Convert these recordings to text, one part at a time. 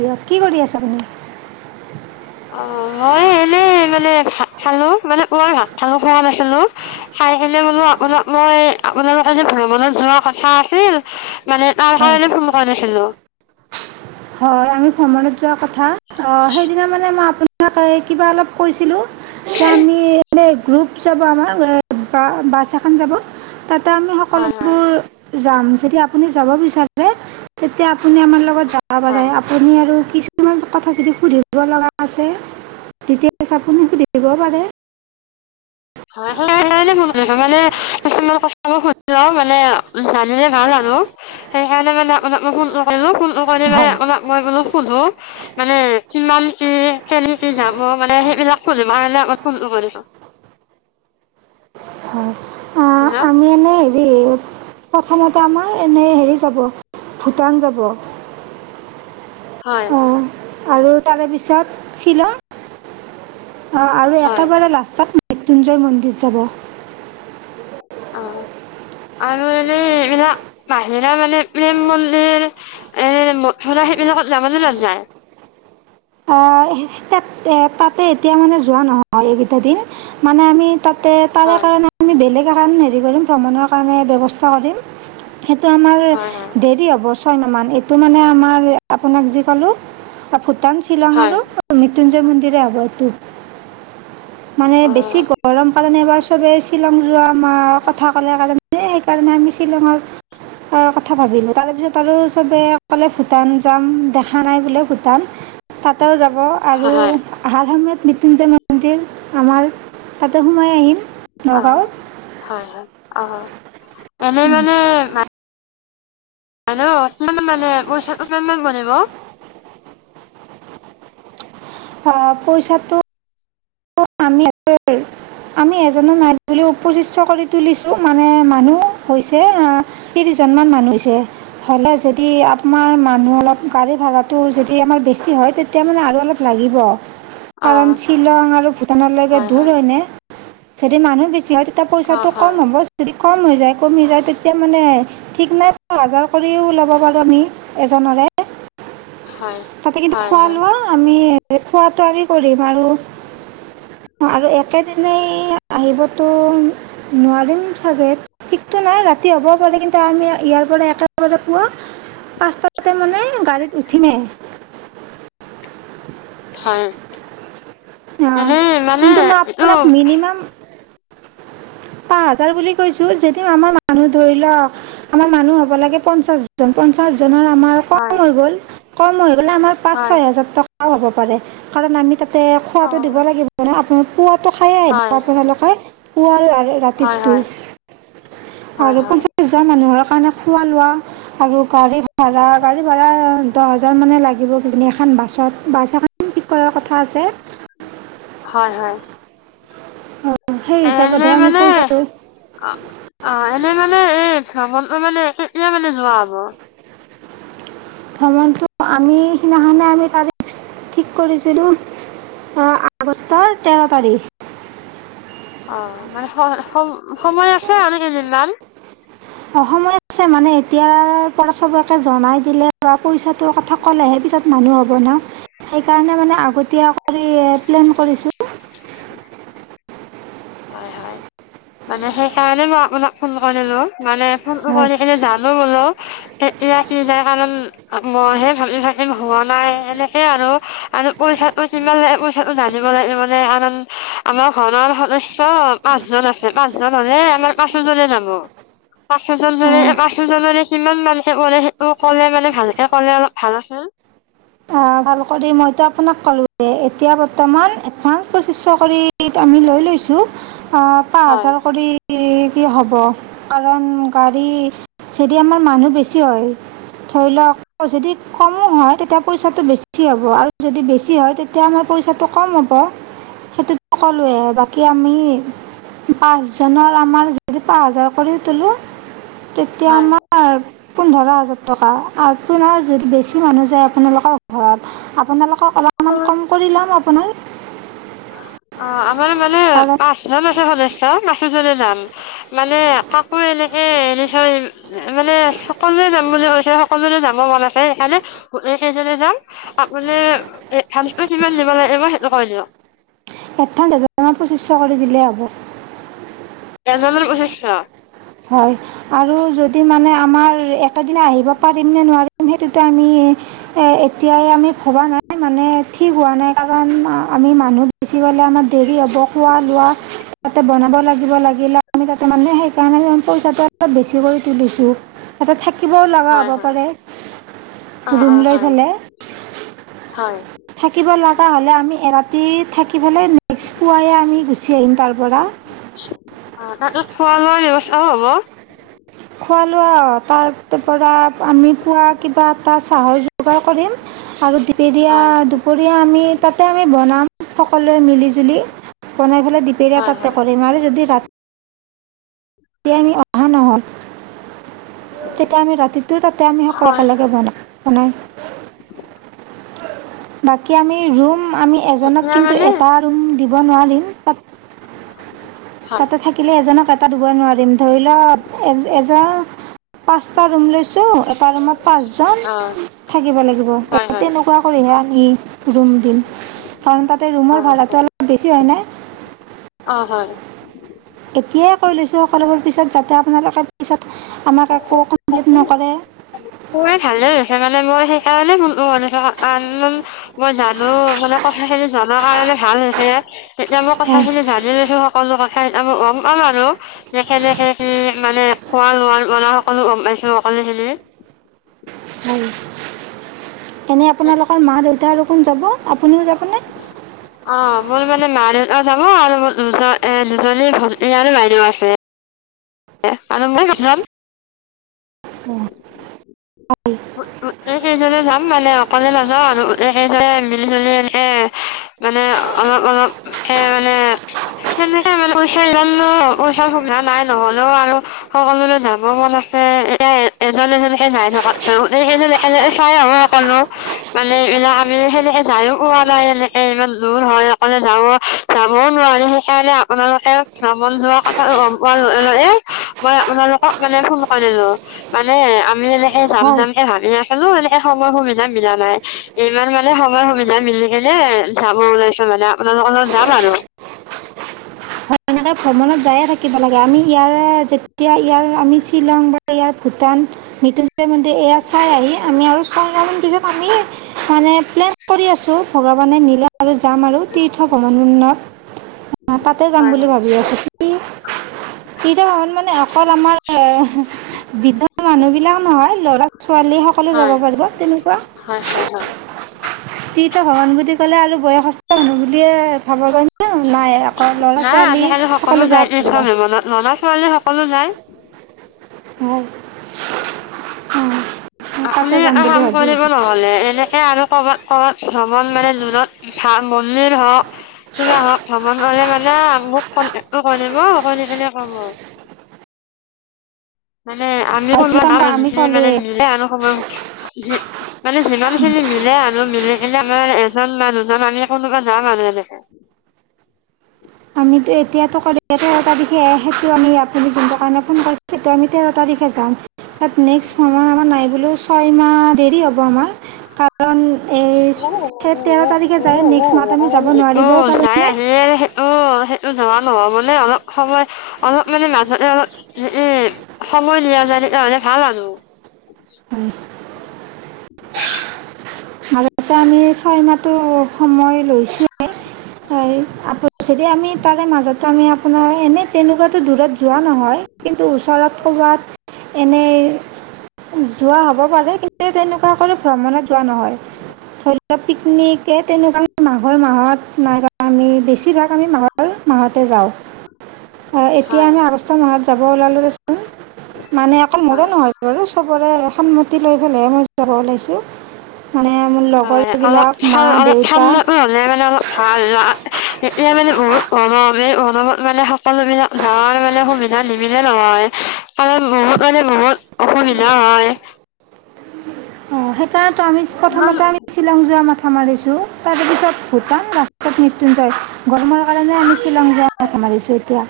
দিয়ক কি কৰি আছে আপুনি? অঁ, মই এনেই মানে ভাত খালো মানে মই ভাত খোৱা নাছিলো। খাই ফেল বুলু মানে আপোনাক মই আপোনালোকে যে ভ্ৰমণত যোৱা কথা আছিল মানে তাৰ হয় কাৰনে ফন কৰিছিলো। হয়, আমি ভ্ৰমণত যোৱা কথা অঁ সেইদিনা মানে মই আপোনাকে কিবা অলপ কৈছিলোঁ। আমি এ এ গ্ৰুপ যাব আমাৰ বাছ এখন যাব। তাতে আমি হয় হয় সকলোবোৰ যাম যদি আপুনি যাব বিচাৰে, তেতিয়া আপুনি আমাৰ লগত যাব পাৰে। আপুনি আৰু কি কিছুমান কথা যদি সুধিব লগা থাকে, তেতিয়া আপুনি সুধি দিব পাৰে। [inaudible] অ মানে জানিলে ভাল আৰু। সেইকাৰণে মানে আপোনাক মই ফোনটো কৰিলোঁ ফোন কৰিকেনে মানে হয় আপোনাক মই বোলো সুধোঁ। মানে কিমান কি কেনেকে যাব মানে সেইবিলাক সুধিব কাৰণে আগত ফোন কৰিছো। হয় অ হেল্ল' আমি এনেই হেৰি প্ৰথমতে আমাৰ এনেই হেৰি যাব ভূটান যাব। [inaudible] হয়। আৰু তাৰে পিছত শ্বিলং অঁ আৰু হয় একেবাৰে লাষ্টত মৃত্যুঞ্জয় মন্দিৰ যাব অ আৰু এনে এইবিলাক বাহিৰা মানে প্ৰেম মন্দিৰ এ [unintelligible] সেইবিলাকত যাবলৈ নাযায়। হয়, তাতে, তাতে এতিয়া মানে যোৱা নহয় এইকিটাদিন মানে আমি তাতে, তাৰে হয় কাৰণে আমি বেলেগৰ কাৰণে হেৰি কৰিম, ভ্ৰমণৰ কাৰণে ব্যৱস্থা কৰিম। সেইটো আমাৰ হয় হয় দেৰি হ'ব ছয়মাহমান, এইটো মানে আমাৰ আপোনাক যি ক'লোঁ, ভূটান, শ্বিলং হয় আৰু - মৃত্যুঞ্জয় মন্দিৰে হ'ব এইটো, মানে অ বেছি গৰম সেইকাৰণে এবাৰ চবেই শ্বিলং যোৱা মা কথা ক'লে কাৰণে, সেইকাৰণে আমি শ্বিলঙৰ - কথা ভাবিলো তাৰপিছত আৰু চবে ক'লে ভূটান যাম দেখা নাই বোলে, ভূটান তাতেও যাব আৰু হয় হয় - আহাৰ সময়ত মৃত্যুঞ্জয় মন্দিৰ আমাৰ, তাতে সোমাই আহিম। অঁ, নগাঁৱত হয় -হয়। অঁ, এনে মানে - হেল্লো, অকমান মানে মোৰ ওচৰত - অকমান বনাব। অ পইচাটো [unintelligible] আমি আ [unintelligible] আমি এজনক [unintelligible] বুলি উপ [unintelligible] কৰি তুলিছোঁ মানে মানুহ হৈছে, আ ত্ৰিশ জন মান মানুহ হৈছে। হ'লে যদি, আপোনাৰ মানুহ অলপ, গাড়ী ভাড়াটো যদি আমাৰ বেছি হয়, তে তেতিয়া মানে আৰু অলপ লাগিব। অ কাৰণ শ্বিলং আৰু ভূটানলৈকে হয় দূৰ হয় হয়নে যদি মানুহ বেচি হয়। এতিয়া অ পইচাটো হয় কম হ'ব যদি কম হৈ যায় কমি যায় তেতিয়া মানে। ঠিক নাই প হাজাৰ কৰিও ল'ব পাৰোঁ আমি এজনৰে! হয়! তাতে কিন্তু হয় খোৱা হয় লোৱা আমি খোৱাটো আমি কৰিম আৰু আৰু একেদিনাই আহিবতো নোৱাৰিম চাগে! ঠিকতো নাই ৰাতি হ'বও পাৰে কিন্তু আমি ইয়াৰ পৰা একেবাৰে পুৱা। পাঁচটাতে মানে গাড়ীত উঠিমে! হয়! অঁ, এনেই মানে কিন্তু মই এইটো আপোনাক মিনিমাম। পাঁচ হাজাৰ বুলি কৈছোঁ যদিও আমাৰ মানুহ ধৰি ল আমাৰ মানুহ হ'ব লাগে পঞ্চাশ। পঞ্চাশজনৰ আমাৰ কম হয় হৈ গ'ল কম হৈ গ'লে আমাৰ পাঁচ হয় ছয় হাজাৰ টকা। ও, হ'ব পাৰে, কাৰণ আমি তাতে অ খোৱাটো দিব লাগিব ন আপোনাৰ খোৱা। টো, খাইয়ে হয় আহিব আপোনালোকে পুৱা হয় ৰাতিতটো হয় হয় আৰু হয় পঞ্চা। নিজৰ মানুহৰ কাৰণে খোৱা লোৱা। আৰু গাড়ী ভাড়া, গাড়ী ভাড়া দহ হাজাৰ মানে লাগিব কিজানি এখান বাছত বাছ এখন। ঠিক কৰাৰ কথা আছে! হয়, হয়! সেই এনে হিচাপতহে আমি মানে পইচাটো অ', অ' এনেই মানে এই চাবলৈ মানে কেতিয়া মানে যোৱা হব? ভ্ৰমণটো আমি সিদিনাখনে আমি তাৰিখ ঠিক কৰিছিলোঁ! অঁ, আগষ্টৰ তেৰ তাৰিখ! অ', মানে সম সময় আছে আৰু কেইদিনমান? অঁ সময় আছে মানে এতিয়াৰ পৰা চবকে জনাই দিলে বা পইচাটোৰ কথা। ক'লেহে পিছত মানুহ হ'বনা, সেইকাৰণে মানে আগতীয়া কৰি প্লেন কৰিছোঁ! হয়, হয়! মানে সেইকাৰণে মই আপোনাক ফোন কৰিলোঁ! মানে ফোনটো কৰি কিনে। এতিয়া সি নাই কাৰণ মইহে ভাবি থাকিম হোৱা নাই এনেকে আৰু! আৰু পইচাটো যিমান লাগে পইচাটো নানিব লাগে মানে কাৰণ আমাৰ ঘৰৰ সদস্য। ত' পাঁচজন আছে পাঁচজন হ'লে আমাৰ পাঁচোজনে যাব! পাঁচোজন হ'লে হয় পাঁচোজনৰে কিমান মানকে পৰে সেইটো ক'লে মানে ভালকে ক'লে অলপ ভাল আছিল! ভালকৰি মইতো আপোনাক ক'লোঁয়েই! এতিয়া বৰ্তমান এডভান্স পঁছিচশ কৰি আমি লৈ লৈছোঁ! আহ পাঁচ হাজাৰ কৰি। কি হ'ব কাৰণ গাড়ী যেদি আমাৰ মানুহ বেছি হয়! ধৰি লওক আকৌ যদি কমো হয় তেতিয়া। পইচাটো বেছি হ'ব আৰু যদি বেছি হয় তেতিয়া আমাৰ পইচাটো কম হ'ব! সেইটোতো ক'লোৱে, বাকী আমি। পাঁচজনৰ আমাৰ যদি পাঁচ হাজাৰ কৰি তোলোঁ। তেতিয়া আমাৰ পোন্ধৰ হাজাৰ টকা আৰু পু যদি বেছি মানুহ যায়। আপোনালোকৰ ঘৰত আপোনালোকক অলপমান কম কৰি ল'ম আপোনাৰ! অঁ আমাৰ মানে কাৰণ পাঁচজন আছে সদস্য, পাঁচোজনে যাম! মানে কাকো এনেকে এৰি থৈ। মানে সকলোৰে যাম বুলি কৈছে সকলোৰে যাব মন আছে সেইকাৰালে গোটেই কেইজনে যাম! আপুনি এডভান্সটো কিমান দিব লাগিব? সেইটো কৈ দিয়ক। এডভান্স এজনৰ পঁচিছশ কৰি দিলেই হ'ব। এজনৰ পচিছশ হয়। আৰু যদি মানে আমাৰ এটা দিনে আহিব পাৰিম নে নোৱাৰিম সেইটো তে‌ আমি এ এতিয়াই আমি ভবা নাই মানে ঠিক হোৱা নাই কাৰণ আমি মানুহ বেছি হ'লে আমাৰ দেৰি হ'ব, খোৱা লোৱা তাতে বনাব লাগিব, লাগিলে আমি তাতে মানে সেই তেনেকে আমি পইচাটো অলপ বেছি কৰি তুলিছোঁ। তাতে থাকিবও লগা হয়, হ'ব হয়। পাৰে, অ', ৰুম অ', লৈ হয়, ফেলাই। হয় থাকিব লগা হ'লে আমি এৰাতি থাকিবলে নেক্স পুৱাইৱে আমি গুচি আহিম তাৰ পৰা। অঁ তাতো খোৱা লোৱাৰ ব্যৱস্থাও হ'ব। খোৱা লোৱা আ তাৰ পৰা আমি পুৱা কিবা এটা চাহৰ যোগাৰ কৰিম। আৰু দিপে দিয়া হয়, দুপ দুপৰিয়া আমি তাতে আমি বনাম, সকলোৱে মিলি জুলি। বনাই পেলাই দি পেৰা হয়, তাতে হয়। কৰিম আৰু যদি ৰাত তি আমি অহা নহ'ল তেতিয়া আমি ৰাতিটো তাতে আমি সকলো হয়, একে লগে বনা বনাই [unintelligible] বাকী আমি ৰুম আমি এজনক এতিয়া কিন্তু মানে এটা ৰুম দিব নোৱাৰিম, তাত হয়, তাতে থাকিলে এজনক এটা দিবই নোৱাৰিম, ধৰি ল' এ এজন পাচটা ৰুম লৈছোঁ, এটা ৰুমত পাঁচজন অ', থাকিব লাগিব। হয়, এ হয়। তেনেকুৱা কৰিহে আমি ৰুম দিম কাৰণ তাতে ৰুমৰ ভাড়াটো অলপ বেছি হয় নে? অঁ হয় এতিয়াই কৈ লৈছোঁ সকলোবোৰ পিছত যাতে আপোনালোকে পিছত আমাক একো কমপ্লিট নকৰে। ও আই ভালে হৈছে মানে মই সেইকাৰণে ফোনটো‌ কৰিছো আনন'ন মই জানো মানে কথা খিনি জানাৰ কাৰণে ভাল হৈছো। তেতিয়া মই হয় কথাখিনি জানি লৈছো সকলো কথাই গ'ম পাম আৰু। সেকেনে খিনি মানে খোৱা লোৱাৰ পৰা‌ সকলো গ'ম পাইছো সকলো খিনি। হয়, এনেই আপোনালোকৰ মা দেউতা আৰু কোন যাব, আপুনিও যাবনে? অঁ, মোৰ মানে মা দেউতাও যাব আৰু মোৰ দুজ দুজনী ভনী আৰু বাইদেউ আছে। [inaudible] আৰু‌ মই‌ গুচি যায়। [inaudible] হয় সেইজনে যাম মানে অকলে নাযাওঁ আৰু গোটেই কেইজনে মিলি জুলি এনেকে মানে অলপ অলপ কে মানে তেনে মানে পইচাৰ ইমানো পইচাৰ সুবিধা নাই নহ'লেও আৰু সকলোৰে যাব মন আছে, এতিয়া এজন এজনকে যায় থকা যাওতে কিন্তু তেখেতে এনে চাই আহো অক'নো মানে এইবিলাক আমি সেনেকে যায়ও পোৱা নাই এনে, এ ইমান দূৰ হয়, অকলে যাব যাবও নোৱাৰো সেইকাৰণে আপোনালোকেও ভ্ৰমণ যোৱা কথা গ'ম পোৱাৰ লগে-লগে মই আপোনালোকক মানে ফোন কৰিলো। মানে আমি মানে সেই হয় সিমানকে ভাৱি আছিলোঁ, এনেকে সময়ৰ সুবিধা মিলা নাই ইমান মানে সময়ৰ সুবিধা মিলি কেনে যাব ওলাইছোঁ মানে, আপোনালোকৰ লগত যাম আৰু। এনেকা ভ্ৰমণত যায়ে থাকিব লাগে আমি ইয়াৰে যেতিয়া ইয়াৰ আমি শিলং বা ইয়াৰ ভূটান মিতুনজ‌য় মন্দিৰ এয়া চাই আহি আমি আৰু চয় মাহ মান পিছত আমি মানে প্লেন- কৰি আছোঁ ভগৱানে নিলে আৰু যাম আৰু তীৰ্থ ভ্ৰমণন্নত। অ', তাতে যাম হয় হয় বুলি ভাবি আছোঁ। কি [inaudible] বৃদ্ধৰ মানুহ বিলাক নহয়, লৰা-ছোৱালী সকলো যাব হয় পাৰিব তেনেকুৱা। হয় হয় হয়। তৃথভমন বুলি ক'লে আৰু বয়সস্থ মানহ বুলিয়ে ভাব নাই আকৌ ল'ৰা নাই ছোৱালী আজিকালি সকলো যায় নিছে লৰা ছোৱালী সকলো যায়। হয়, উম্। আপুনি এটা কাম কৰিব নহলে, এনেকে আৰু কৰ'বাত ক'বাত ভ্ৰমণ মানে জুনত ভা মন্দিৰ হওক- কি আহক ভ্ৰমণ কৰিলে মানে, মোক কণ্টেক টো কৰিব ক'ব। মোক কেনে কম আৰু মানে আমি এতিয়া আমি ক'লোৱে মানে নিলে আনো মানে যিমান খিনি মিলে আনো মিলি কেলে আমাৰ এজন মানুহজন আানি কোনোবা যাম মানুহ এনেকে। আমিতো এতিয়া এটা বিষ সেইটো আমি আপুনি যোনটো কাৰণে ফোন কৰি সেইটো আমি তেৰ তাৰিখে যাম, তাত নেক্সট সময় আমাৰ নাই বুলিও, ছয়মাহ দেৰি হ'ব আমাৰ। কাৰণ এই অঁ সেই তেৰ তাৰিখে যায় নেক্সট মাহত আমি যাব নোৱাৰিবও নাই পাৰোঁনে যে। আহিলে অঁ সেইটো যোৱা নহয় মানে অলপ সময় অলপ মানে মাজতে অলপ উম সময় দিয়া যায় তাৰ মানে ভাল আৰু। উম। [inaudible] মাজতে আমি ছয় মাহটো সময় লৈছো। [unintelligible] যেতিয়া আমি তাৰে মাজতে আপোনাৰ এনে তেনেকুৱাতো দূৰত যোৱা নহয় কিন্তু ওচৰত ক'ৰবাত এনেই যোৱা হ'ব পাৰে, কিন্তু তেনেকুৱা কৰি ভ্ৰমণত যোৱা নহয়। ধৰি লোৱাক পিকনিকে তেনেকুৱা মাঘৰ মাহত নাই আমি বেছিভাগ আমি মাঘৰ মাহতে যাওঁ এতিয়া হয় আমি আগষ্ট মাহত যাব ওলালোঁ দে চোন মানে অকল মোৰে হয় নহয় বাৰু চবৰে সন্মতি লৈ পেলাইহে মই ওলাইছোঁ। মানে হয় অলপ লগৰবিলাক মা অলপ দেউতা ঠাণ্ডাটো হ'লে মানে অলপ ভাল এতিয়া মানে বহুত কণৱে পণৱত মানে অবিধা ধাৰ মানে সুবিধা ল সুবিধা নহয় কাৰণ বহু কাৰণে বহুত অসুবিধা হয়। অ', সেইকাৰণেতো আমি, ইমান প্ৰথমতে আমি শ্বিলং যোৱা মাথা মাৰিছো তাৰ পিছত ভূটান লাষ্টত মৃতুঞ্জয়। গৰমৰ কাৰণে আমি শ্বিলং যোৱা মাথা মাৰিছোঁ এতিয়া।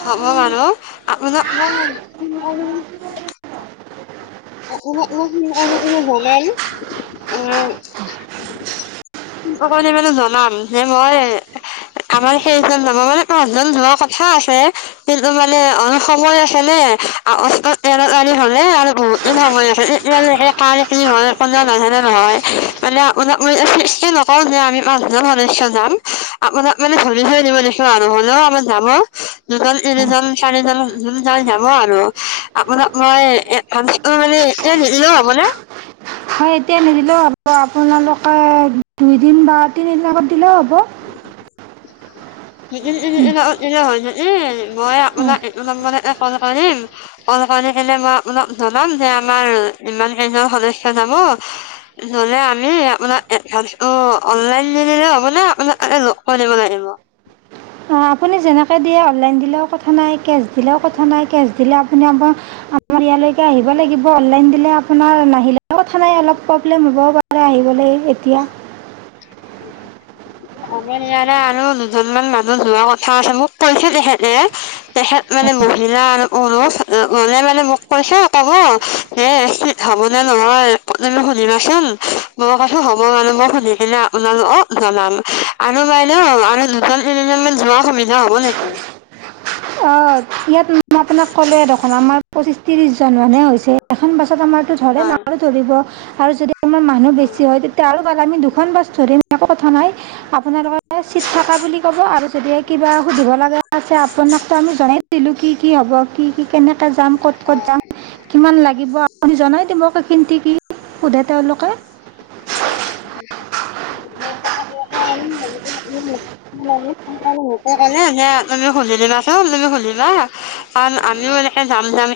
হব বাৰু মই আপোনাক ফোন কৰিম। বনাই আনিম অকলে মানো জনাম হে মই আমাৰ সেইজন লগৰ মানে পাঁচজন যোৱাৰ কথা আছে। সেইটো মানে অলপ সময় আছে নে আৰু অষ্ট এ আনি হলে আৰু বহুত। এতিয়ালকে ক ননে নহয় মানে আপোনাক ম ন [unintelligible] কওঁ যে আমি পাঁচজন সদস্য যাম, আপোনাক মানে ধৰি ধৈ দিব লাগিব আৰু হলেও আমাৰ যাব। দুজন, তিনিজন, চাৰিজন যোন যায় যাব আৰু আপোনাক মই এ ভাল অ' মানে এতিয়া নিদিলেও হ'বনে? হয় এতিয়া নিদিলেও হ'ব, আপোনালোকে দুইদিন বা তিনিদিন আগত দিলেও হ'ব। দুদিন, তিনিদিন অলপ এনে হৈছে এই, মই অঁ আপোনাক এইটো নম্বৰতে কল কৰিম কল কৰি কেনে মই আপোনাক জনাম যে আমাৰ ইমান কেইজন সদস্য যাব নহ'লে আমি আপোনাৰ এডভানষ্টো অনলাইন দিলে হ'ব নে আপোনাক লগ পায় দিব লাগিব? অ আপুনি যেনেকৈ দিয়ে অনলাইন দিলেও কথা নাই, কেচ দিলেও কথা নাই, কেচ দিলে আপুনি আমাৰ [unintelligible] ইয়াৰলৈকে আহিব লাগিব, অনলাইন দিলে তেনেহ'লে নাহিলেও কথা নাই, অলপ প্ৰব্লেম হ'বও পাৰে আহিবলৈ এতিয়া। [unintelligible] অমেন ইয়াৰে আৰু দুজনমান মানুহ যোৱা কথা আছে মোক কৈছে তেখেতে তেখেত মানে মহিলা আৰু পুৰুষ অ মানে মোক কৈছে ক'ব এ এফচিত হ'বনে নহয় তুমি সুধিবাচোন? মই কৈছোঁ হ'ব বাৰু মই সুধিম। সেইনা আপোনালোকক জনাম আৰু বাইদেউ আৰু দুজন, তিনিজন মান যোৱাৰ সুবিধা হ'ব লাগিব। অ' এতিয়া মই আপোনাক কলোৱে দেখোন আমাৰ পঁচিশ, ত্ৰিশজন মানুহে হৈছে। এখন বাছত আমাৰতো ধৰে ন হয় ধৰিব আৰু যদি আমাৰ মানুহ বেছি হয় তেত তিয়া আৰু ভাল আমি দুখন বাছ ধৰিম একো কথা নাই, আপোনালোকৰ এ চিট থকা বুলি ক'ব আৰু যদিহে কিবা সুধিব লগা আছে আপোনাকটো আমি জনাই দিলোঁ। কি কি হ'ব, কি কি কেনেকে যাম, ক'ত ক'ত যাম, কিমান লাগিব, আপুনি জনাই দিব কিন্তি কি সোধে তেওঁলোকে? [unintelligible] [unintelligible] লোকে কলে যে আপুনি সুধি দিবাচোন। তুমি সুধিবা কাৰণ আমিও এনেকে যাম যাম